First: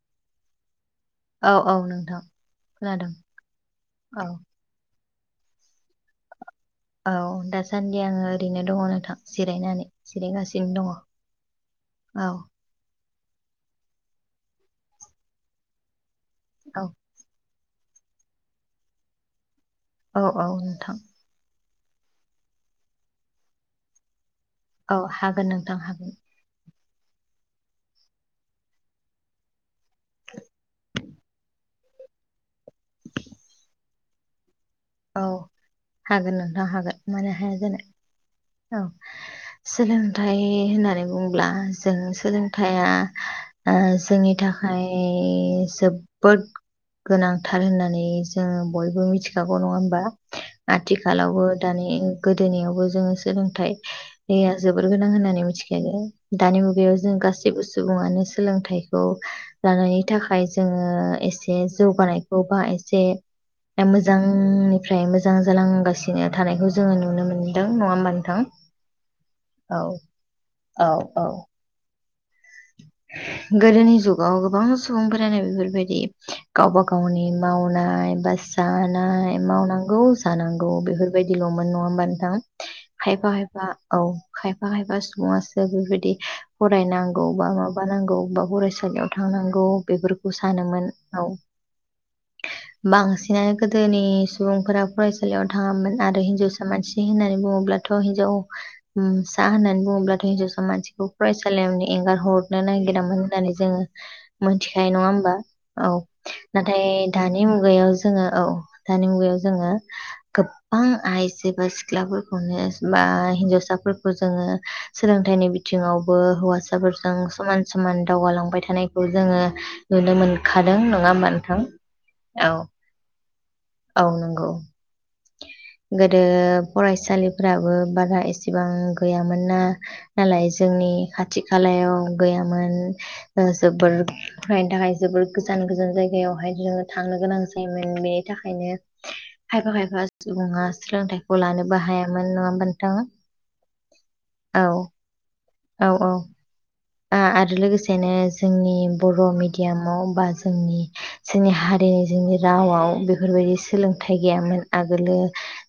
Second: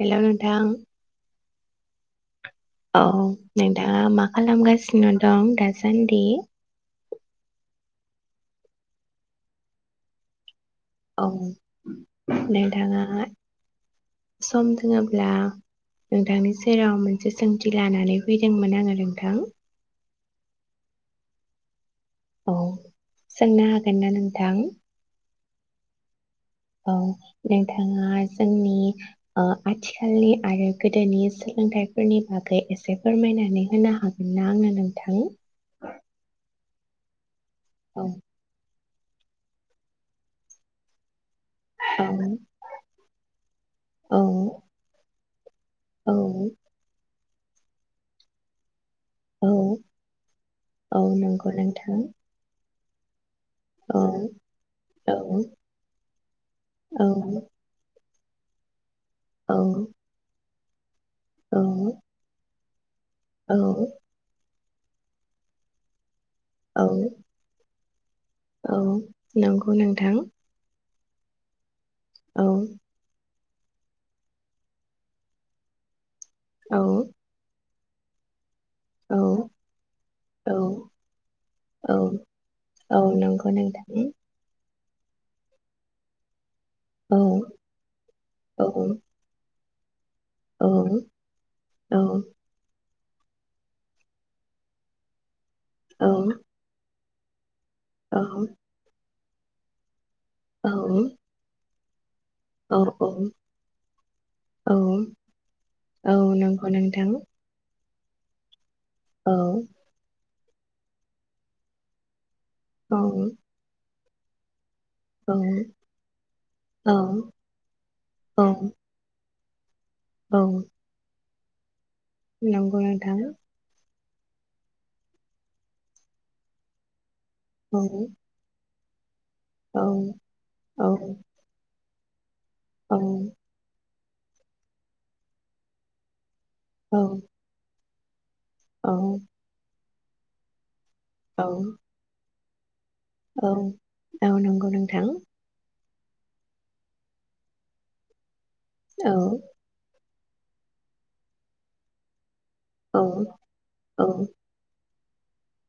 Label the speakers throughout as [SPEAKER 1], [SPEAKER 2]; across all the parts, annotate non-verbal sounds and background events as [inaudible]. [SPEAKER 1] Hello नोंथां
[SPEAKER 2] औ औ नोंथां
[SPEAKER 1] औ
[SPEAKER 2] खोनादों
[SPEAKER 1] नोंथाङा मा
[SPEAKER 2] औ
[SPEAKER 1] खालामगासिनो नोंथां दासान्दि
[SPEAKER 2] औ दासान्डि आङो ओरैनो दङ नोंथां जिरायनानै जिरायगासिनो
[SPEAKER 1] औ नोंथाङा सम दोंङोब्ला नोंथांनि
[SPEAKER 2] औ
[SPEAKER 1] सेराव मोनसे सोंथि लानानै फैदोंमोन आङो नोंथां
[SPEAKER 2] औ औ नोंथां
[SPEAKER 1] औ सोंनो हागोन ना नों
[SPEAKER 2] औ हागोन नों थां हागोन
[SPEAKER 1] औ नोंथाङा जोंनि ओ आथिखालनि आरो गोदोनि सोलोंथाइफोरनि बागै एसे फोरमायनानै होनो हागोन [unintelligible]
[SPEAKER 2] औ हागोन नोंथां हागोन माने हाया ज
[SPEAKER 1] औ
[SPEAKER 2] औ सोलोंथाइ होननानै बुं ब्ला जों
[SPEAKER 1] औ
[SPEAKER 2] सोलोंथाइया ओ
[SPEAKER 1] औ
[SPEAKER 2] जोंनि थाखाय [unintelligible]
[SPEAKER 1] औ
[SPEAKER 2] जोबोद गोनांथार होननानै जोङो बयबो मिथिगौ
[SPEAKER 1] औ
[SPEAKER 2] अ नंआ होमबा
[SPEAKER 1] औ
[SPEAKER 2] आथिखालावबो
[SPEAKER 1] नंगौ नोंथां
[SPEAKER 2] दानि गोदोनियावबो [unintelligible]
[SPEAKER 1] औ
[SPEAKER 2] सोलोंथाइया जोबोर गोनां
[SPEAKER 1] औ
[SPEAKER 2] होननानै मिथिखायो दानि मुगायाव जों
[SPEAKER 1] औ
[SPEAKER 2] गासैबो सुबुङानो सोलोंथाइ औ लानायनि थाखाय जोङो
[SPEAKER 1] औ
[SPEAKER 2] एसे जौगानायखौ बा एसे [unintelligible] [unintelligible]
[SPEAKER 1] औ
[SPEAKER 2] फ्राय मोजां जालांगासिनो [unintelligible] थानायखौ
[SPEAKER 1] औ
[SPEAKER 2] जोङो नुनो मोन्दों [unintelligible]
[SPEAKER 1] औ नंगौ नोंथां
[SPEAKER 2] औ औ
[SPEAKER 1] औ
[SPEAKER 2] गोदोनि जुगाव गोबां सुबुंफोरानो बेफोरबायदि
[SPEAKER 1] औ
[SPEAKER 2] गावबा गावनि मावाना बाय बास
[SPEAKER 1] औ
[SPEAKER 2] जानाय मावनांगौ
[SPEAKER 1] औ
[SPEAKER 2] जानांगौ बेफोरबायदिलमोन नङा
[SPEAKER 1] औ
[SPEAKER 2] ओमबा नोंथां
[SPEAKER 1] औ
[SPEAKER 2] खायफा
[SPEAKER 1] नंगौ
[SPEAKER 2] खायफा औ
[SPEAKER 1] नोंथां
[SPEAKER 2] खायफा बाहायबा सुबुंङासो बेफोरबायदि फरायना
[SPEAKER 1] औ
[SPEAKER 2] गौ बा माबा नांगौ बा
[SPEAKER 1] औ
[SPEAKER 2] फरायसालियाव थांनांगौ। बेफोर खौ
[SPEAKER 1] औ
[SPEAKER 2] सानोमोन औ
[SPEAKER 1] औ
[SPEAKER 2] बांसिनानो गोदोनि सुबुंफोरा फरायसालियाव थाङामोन
[SPEAKER 1] औ
[SPEAKER 2] आरो हिनजावसा मानसि होननानै बुङोब्लाद थ
[SPEAKER 1] औ
[SPEAKER 2] हिन्जाव उम ना होनना बुङोब्लाद हिन्जावसा मानसिखौ फरायसालियाव एंगार हरनो
[SPEAKER 1] औ
[SPEAKER 2] नागिरामोन होननानै जोङो मोनथिखायो नङा ओमबा औ
[SPEAKER 1] नंगौ
[SPEAKER 2] नाथाय
[SPEAKER 1] नोंथां औ औ
[SPEAKER 2] दानि मुगायाव जोङो औ दानि मुगायाव जोङो गोबां आइजो बा सिख्लाफोर खौनोस मा हिन्जावसाफोर खौ जोङो सोलोंथाइनि
[SPEAKER 1] औ औ
[SPEAKER 2] बिथिंआवबो हौवास
[SPEAKER 1] औ
[SPEAKER 2] फोरजों समान समान दावगालांबाय थानायखौ जों जोङो नुनो
[SPEAKER 1] औ
[SPEAKER 2] मोनखादों नङा ओमबा? थां
[SPEAKER 1] नंगौ नोंथां।
[SPEAKER 2] औ नंगौ गोदो फरायसालिफ फोराबो
[SPEAKER 1] औ
[SPEAKER 2] बारा एसेबां मोना
[SPEAKER 1] औ
[SPEAKER 2] नालाय जोंनि खाथ एव गैयामोन ओ जोबोर फरायनो थाखाय जोबोद गोजान गोजान जायगायाव बेहाय जों
[SPEAKER 1] औ
[SPEAKER 2] थांनो गोनां जायोमोन। [unintelligible] थाखायनो
[SPEAKER 1] औ
[SPEAKER 2] खायफा खायफा सुबुआस सोलोंथाइखौ लानोबो हायामोन नङा होनबा?
[SPEAKER 1] औ औ नंगौ नोंथां।
[SPEAKER 2] औ औ आरो आ लोगोसेनो जोंनि
[SPEAKER 1] औ
[SPEAKER 2] बर' मिडियामाव बा जोंनि जोंनि हारिनि जोंनि रावआव
[SPEAKER 1] औ
[SPEAKER 2] बेफोरबायदि
[SPEAKER 1] औ
[SPEAKER 2] सोलोंथाइ गैयामोन आगोलो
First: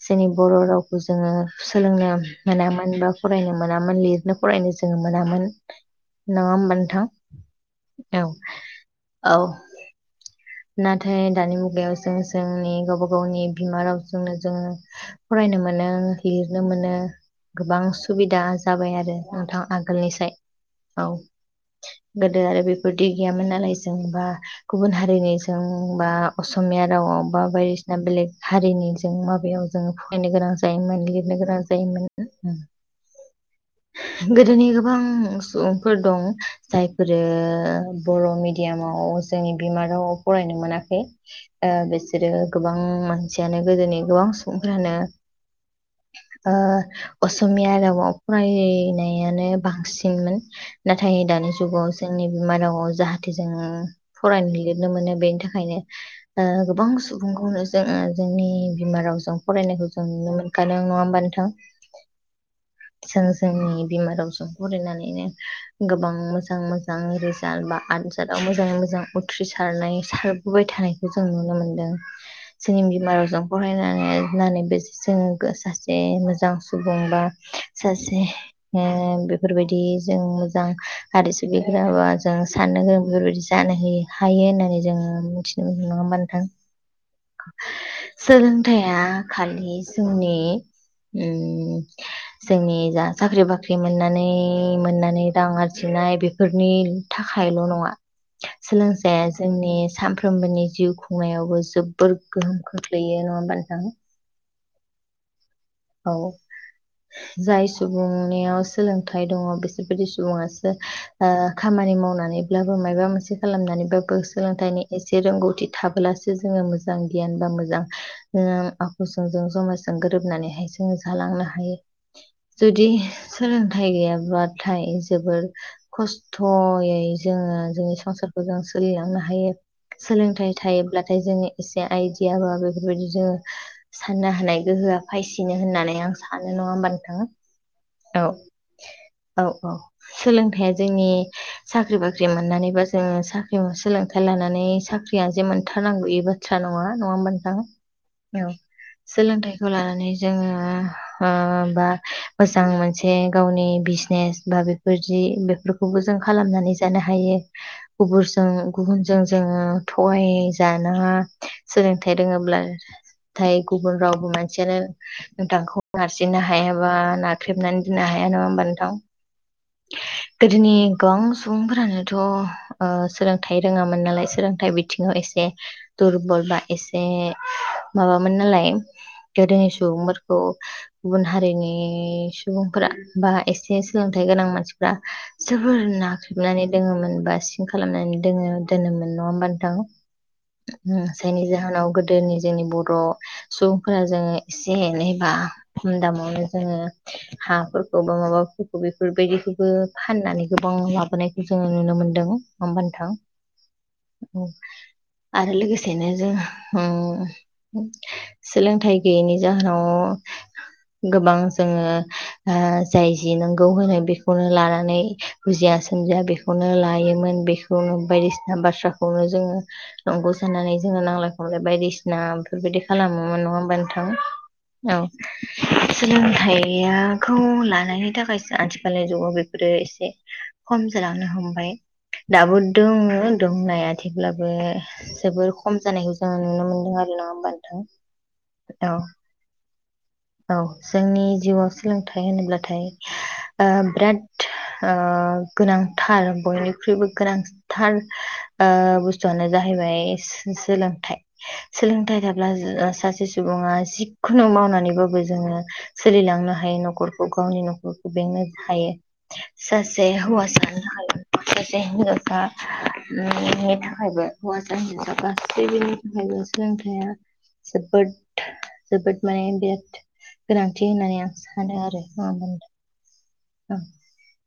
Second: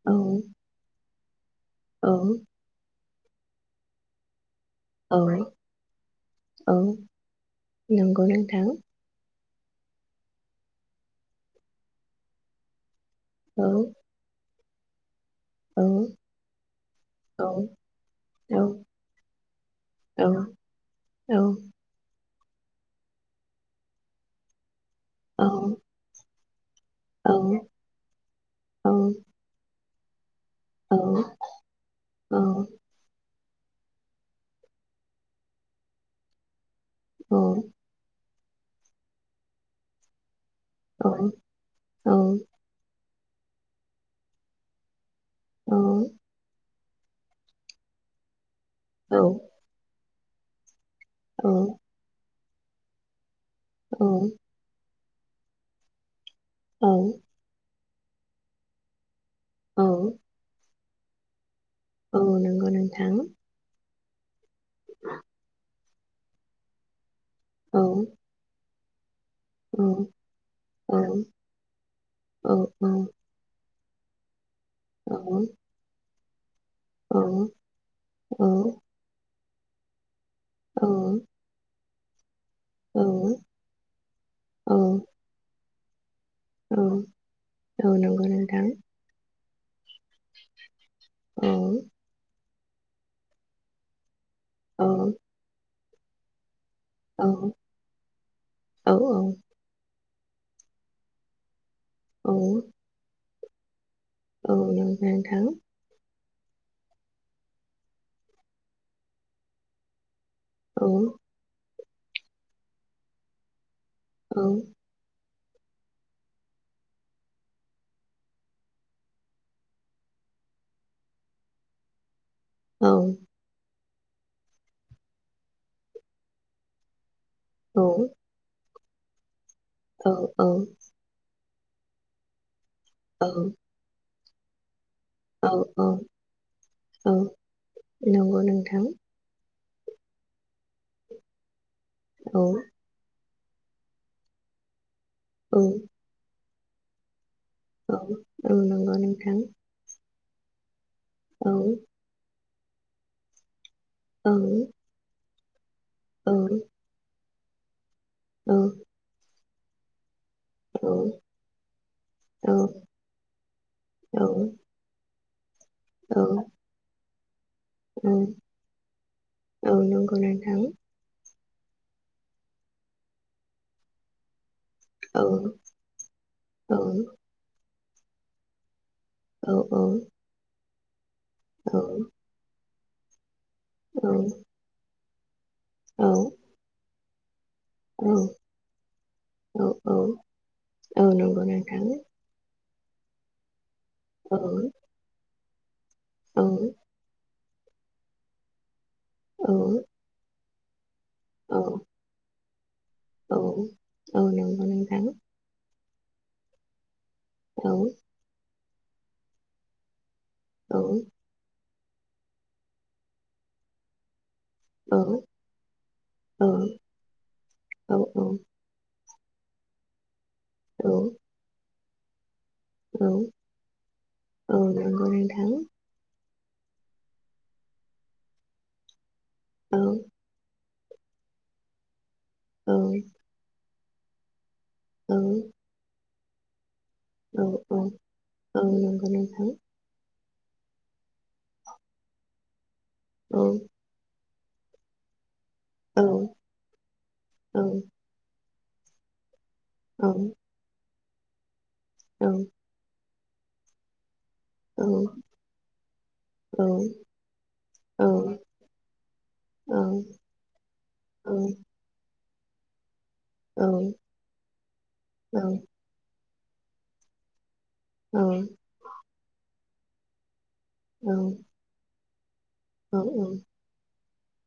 [SPEAKER 1] औ
[SPEAKER 2] जोंनि बर' रावखौ जोङो
[SPEAKER 1] औ
[SPEAKER 2] सोलोंनो मोनामोन बा फरायनो मोनामोन लिरनो फरायनो जोङो
[SPEAKER 1] औ
[SPEAKER 2] मोनामोन। नङा
[SPEAKER 1] औ
[SPEAKER 2] होनबा नोंथां औ।
[SPEAKER 1] नंगौ नोंथां
[SPEAKER 2] औ नाथाय दानि मुगायाव सों जोंनि गाबा गावनि
[SPEAKER 1] औ
[SPEAKER 2] बिमा रावजोंनो जोङो [inaudible] फरायनो
[SPEAKER 1] औ
[SPEAKER 2] मोनो लिरनो मोनो
[SPEAKER 1] औ
[SPEAKER 2] गोबां सुबिदा
[SPEAKER 1] औ
[SPEAKER 2] जाबाय आरो नोंथां
[SPEAKER 1] औ
[SPEAKER 2] आगोलनिसाय औ। गोदो आरो बेफोरदि गैयामोन नालाय जों बा गुबुन हारि
[SPEAKER 1] औ
[SPEAKER 2] जोंबा असमिया रावाव
[SPEAKER 1] औ
[SPEAKER 2] बा बायदिसिना बेलेग हारिनि
[SPEAKER 1] औ
[SPEAKER 2] जों माबायाव जों फरायनो गोनां जायोमोन लिरनो गोनां जायोमोन।
[SPEAKER 1] औ
[SPEAKER 2] गोदोनि गोबां सुबुंफोर दं। जायफोरो बर' मिड डियामाव जोंनि बिमा रावआव फरायनो मोनाखै ओ
[SPEAKER 1] औ
[SPEAKER 2] बिसोरो गोबां थियानो गोदोनि गोबां सुबुंफ्रानो ओ असमिया रावाव फराय
[SPEAKER 1] औ
[SPEAKER 2] हैनायानो बांसिन मोन नाथाय दानि जुगाव जोंनि बिमा रावाव जाहा थे जों फरायनो लिरनो मोनो। बेनि थाखायनो ओ गोबां सुबुंखौनो जोङो जोंनि बिमा रावजों
[SPEAKER 1] औ
[SPEAKER 2] फरायनायखौ जों नुनो मोनखा नो नङा होमबा नोंथां
[SPEAKER 1] औ नंगौ नोंथां
[SPEAKER 2] जों जोंनि बिमा रावजों फरायनानैनो गोबां मोजां मोजां
[SPEAKER 1] औ
[SPEAKER 2] [unintelligible] आजादआव मोजां [unintelligible] [unintelligible] थ्रि
[SPEAKER 1] औ
[SPEAKER 2] सारनाय सारबोबाय
[SPEAKER 1] औ
[SPEAKER 2] थानायखौ जों नुनो मोनदों
[SPEAKER 1] औ औ औ
[SPEAKER 2] जोंनि बिमा रावजों फरायनानै [unintelligible] जों गो सासे मो जां सुबुंबा सासे ओ बे फोरबायदि जों मोजां
[SPEAKER 1] औ
[SPEAKER 2] आरो [unintelligible] [unintelligible] जों साननो गोरों बेफोरबायदि जानो हो हायो
[SPEAKER 1] औ
[SPEAKER 2] होननानै जोङो मिथि [unintelligible] थां
[SPEAKER 1] नंगौ नोंथां
[SPEAKER 2] सोलोंथाइया खालि जोंनि
[SPEAKER 1] औ
[SPEAKER 2] उम जोंनि जा साख्रि बाख्रि मोननानै मोननानै
[SPEAKER 1] औ
[SPEAKER 2] रां आरजिनो मिथिनाय बेफोर नि थाखायल' नङा
[SPEAKER 1] औ
[SPEAKER 2] सोंलोंसाया जोंनि सानफ्रोमबोनि जिउ खुंनायावबो जोबो र
[SPEAKER 1] औ औ
[SPEAKER 2] गोहोम खोख्लैयो नङा हो मबा [unintelligible]
[SPEAKER 1] औ नंगौ नोंथां
[SPEAKER 2] औ जाय सुबुंनियाव सोलोंथाइ दङ बिसोरबायदि सु बुंजायो
[SPEAKER 1] औ
[SPEAKER 2] ओ खामानि मावनानैब्लाबो मायाबा मोनसे खालामनानै बाबो सोलोंथाइनि एसे रोंगौ थि थाब्लासो जोङो मोजां गियान बा मोजां ओम आखुजोंजों समाजजों गोरोबनानैहाय जों जालांनो हायो। जुदि
[SPEAKER 1] औ
[SPEAKER 2] सोलों थाइ गैयाब्लाथाय जोबोद खस्थ'यै जोङो
[SPEAKER 1] औ
[SPEAKER 2] जोंनि संसारखौ जों सोलिरि लांनो हायो।
[SPEAKER 1] औ औ
[SPEAKER 2] सोलोंथाइ थायोब्लाथाय जोंनि एसे आयदिया बाबै बे बायदिनो
[SPEAKER 1] औ
[SPEAKER 2] साननो हानाय गोहोआ फायो
[SPEAKER 1] औ औ
[SPEAKER 2] होननानै आं सानो नंङा होमबा
[SPEAKER 1] औ
[SPEAKER 2] नोंथांङा औ
[SPEAKER 1] नंगौ नोंथां
[SPEAKER 2] औ औ सोलोंथाइया जोंनि साख्रि बाख्रि
[SPEAKER 1] औ
[SPEAKER 2] मोननानैबा जोङो सा ओम सोलोंथाइ लानानै साख्रि फैयाजे
[SPEAKER 1] औ
[SPEAKER 2] मोनथारनांगौ एबो खोथा नङा नङा होनबा नोंथां
[SPEAKER 1] औ
[SPEAKER 2] औ
[SPEAKER 1] नंगौ नोंथां
[SPEAKER 2] सोलोंथखौ लानानै जोङो हो
[SPEAKER 1] औ
[SPEAKER 2] बा मोजां मोनसे गावनि
[SPEAKER 1] औ
[SPEAKER 2] बिजिनेस बा बेफोर जि बेफोर खौबो जों
[SPEAKER 1] औ
[SPEAKER 2] खालामनानै जानो हायो।
[SPEAKER 1] औ
[SPEAKER 2] [unintelligible] गुबुन जों जोङो थगाय
[SPEAKER 1] औ
[SPEAKER 2] जानांङा सोलोंथाइ
[SPEAKER 1] औ
[SPEAKER 2] रोंङोब्लाथायथाय गुबुन रावबो मानसियानो [inaudible] नोंथांखौ
[SPEAKER 1] औ
[SPEAKER 2] नारसिननो हायाबा ना खेबनानै दोननो हाया नङा होमबा नोंथां?
[SPEAKER 1] औ नंगौ नोंथां
[SPEAKER 2] गोदोनि गोबां स सुबुंफोरानोथ' ओ सोलोंथाइ रोंङामोन नालाय सो हाइ
[SPEAKER 1] औ
[SPEAKER 2] बिथिंङाव एसे दुरबल बा
[SPEAKER 1] औ
[SPEAKER 2] एसे माबामोन नालाय
[SPEAKER 1] औ औ
[SPEAKER 2] औ गुबुन हारिनि सुबुं फोरा बा एस एसे सोलोंथाइ गोनां मानसिफ्रा जोबोर
[SPEAKER 1] औ
[SPEAKER 2] नाख्रेबनानै दोङोमोन। बास
[SPEAKER 1] औ
[SPEAKER 2] खालामनानै दोङो दोनोमोन नङा होमबा नोंथां ओ
[SPEAKER 1] औ नंगौ
[SPEAKER 2] जायनि
[SPEAKER 1] नोंथां
[SPEAKER 2] जाहोनाव गोदोनि जोंनि बर' र सुबुंफोरा जे
[SPEAKER 1] औ
[SPEAKER 2] एसेे एनै बा खम दामावनो
[SPEAKER 1] औ
[SPEAKER 2] जोङो हा फोरखौ बा माबा बेफोरबायदिखौबो फाननानै गोबां लाब होनायखौ जोङो
[SPEAKER 1] औ
[SPEAKER 2] नुनो मोनदों। हमबा नोथां औ आरो लोगोस बिनो जों ह
[SPEAKER 1] औ
[SPEAKER 2] [unintelligible] सोलोंथाइ गैयैनि जाहोनाव
[SPEAKER 1] औ
[SPEAKER 2] गोबां जोङो ओ जाय जि नांगौ होनो बे बेखौनो
[SPEAKER 1] औ
[SPEAKER 2] लानानै बुजिया सोमजिया बेखौनो लायोमोन
[SPEAKER 1] औ
[SPEAKER 2] बेखौनो बायदिसिना बाथ्रा खौनो जोङो नंगौ सानानानै
[SPEAKER 1] औ
[SPEAKER 2] जोङो नांलाय खमलाय बायदिसि नाम बेफोरबायदि
[SPEAKER 1] औ
[SPEAKER 2] खालामोमोन नङा होमबानो थां औ
[SPEAKER 1] नंगौ नोंथां
[SPEAKER 2] सोलों सोलोंथायाखौ लानायनि थाखाय आथिखालनि जुगाव बेफोरो
[SPEAKER 1] औ
[SPEAKER 2] एसे खम जालांनो हमबाय दाबो
[SPEAKER 1] औ
[SPEAKER 2] दङ दंनाया थेवलाबो बो
[SPEAKER 1] औ
[SPEAKER 2] जोबोर खम जानाय जों नुनो मोन जोंहा नङा
[SPEAKER 1] औ
[SPEAKER 2] होनबा
[SPEAKER 1] औ
[SPEAKER 2] नोंथां
[SPEAKER 1] औ नंगौ नोंथां
[SPEAKER 2] औ जोंनि जिवाव सोलोंथाइ होनोब्लाथाय
[SPEAKER 1] औ
[SPEAKER 2] ओ बिराद ओ
[SPEAKER 1] औ औ
[SPEAKER 2] गोनांथार बयनिख्रुइबो
[SPEAKER 1] औ
[SPEAKER 2] गोनांथार ओ बुस्थुयानो जाहैबाय
[SPEAKER 1] औ
[SPEAKER 2] सो सोलोंथाइ सोलोंथाइ थाब्ला सासे सु सुबुङा जिख खुनु मावनानै
[SPEAKER 1] औ
[SPEAKER 2] बोब बो जोङो सोलिलांनो हायो न'खरखौ गावनि
[SPEAKER 1] औ
[SPEAKER 2] न'खरखौ बेंनो हायो
[SPEAKER 1] औ
[SPEAKER 2] सासे हौवा सानो हायो
[SPEAKER 1] औ
[SPEAKER 2] सासे हिनजाव दा उम नि थाखायबो हौवासा हिनजावसा गासैनिबो थाखायबो रोंथाया जोबोद जोबोद माने बिराद गोनांथि होननानै आं सानो आरो हागोन
[SPEAKER 1] औ औ
[SPEAKER 2] ओ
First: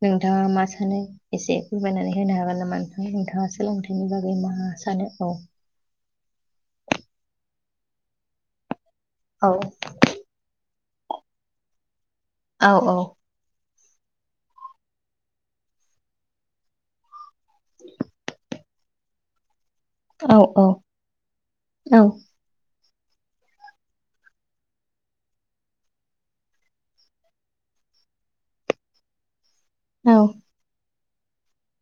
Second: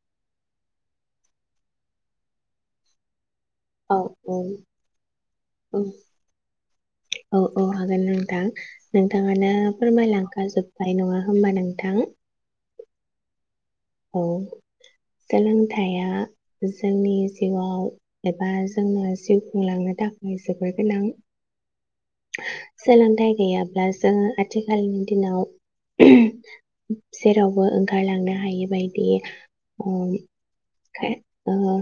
[SPEAKER 2] नोंथाङा मा सानो एसे फोरमायनानै होनो हागोन नामा नोंथां नोंथाङा सान सोलोंथाइनि बागै मा मा सानो औ
[SPEAKER 1] अ हागोन नोंथां नोंथाङानो
[SPEAKER 2] औ
[SPEAKER 1] फोरमाय लांखाजोब ओमफाय नङा होमबा नोंथां?
[SPEAKER 2] औ औ
[SPEAKER 1] औ सोलोंथाइया जोंनि जिउआव एबा जोंनो जिउ खुंलांनो
[SPEAKER 2] औ
[SPEAKER 1] थाखाय
[SPEAKER 2] औ
[SPEAKER 1] जोबोर गोनां
[SPEAKER 2] औ
[SPEAKER 1] सोलोंथाइ गैयाब्ला जोङो आथिखालनि दिनाव जेरावबो ओंखारलांनो हायो बायदि औ कार ओ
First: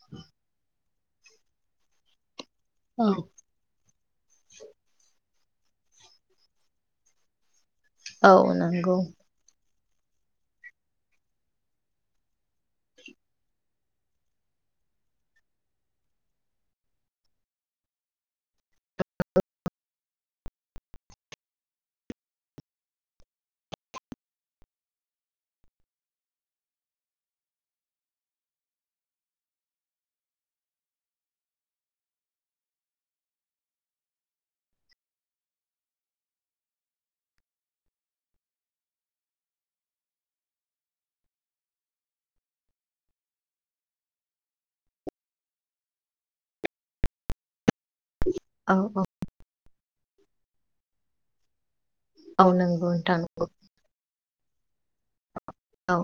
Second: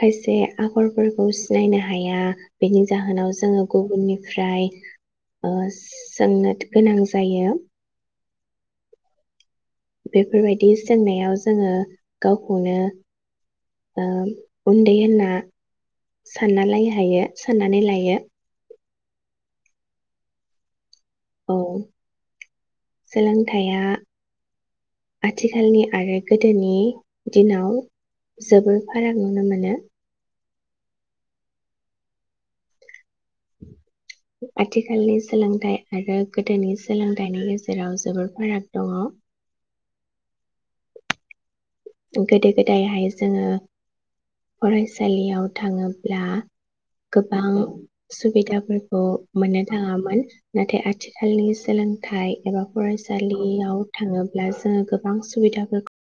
[SPEAKER 1] खायसे आखरफोरखौ सिनायनो हाया बेनि
[SPEAKER 2] औ
[SPEAKER 1] जाहोनाव जोङो गुबुननि ओमफ्राय ओ सोंनो गोनां जायो
[SPEAKER 2] औ नंगौ
[SPEAKER 1] बेफोरबायदि सोंनायाव जोङो गावखौनो ओ उन्दै होनना सानना लाय हायो सोनानै लायो
[SPEAKER 2] [unintelligible]
[SPEAKER 1] औ सोलोंथाइया आथिखालनि आरो गोदोनि दिनाव जोबोर फाराग नुनो मोनो आथिखालनि सोलोंथाइ आरो गोदोनि सोलोंथाइनि गेजेराव जोबोर फाराग दङ' गोदो गोदायहाय जोङो फरायसालियाव थाङोब्ला गोबां
[SPEAKER 2] औ औ
[SPEAKER 1] सुबिदाफोरखौ मोननो थाङामोन नाथाय आथिखालनि सोलोंथाइ
[SPEAKER 2] औ
[SPEAKER 1] एबा
[SPEAKER 2] नंगौ नोंथां नंगौ
[SPEAKER 1] फरायसालियाव थाङो ब्ला जोङो गोब बां
[SPEAKER 2] औ
[SPEAKER 1] सुबिदाफोरखौ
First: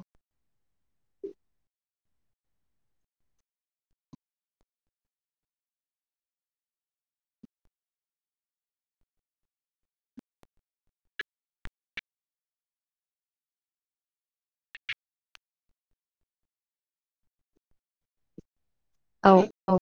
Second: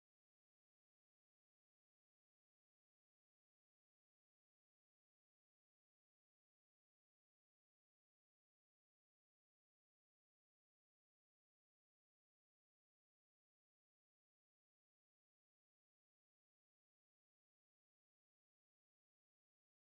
[SPEAKER 2] औ औ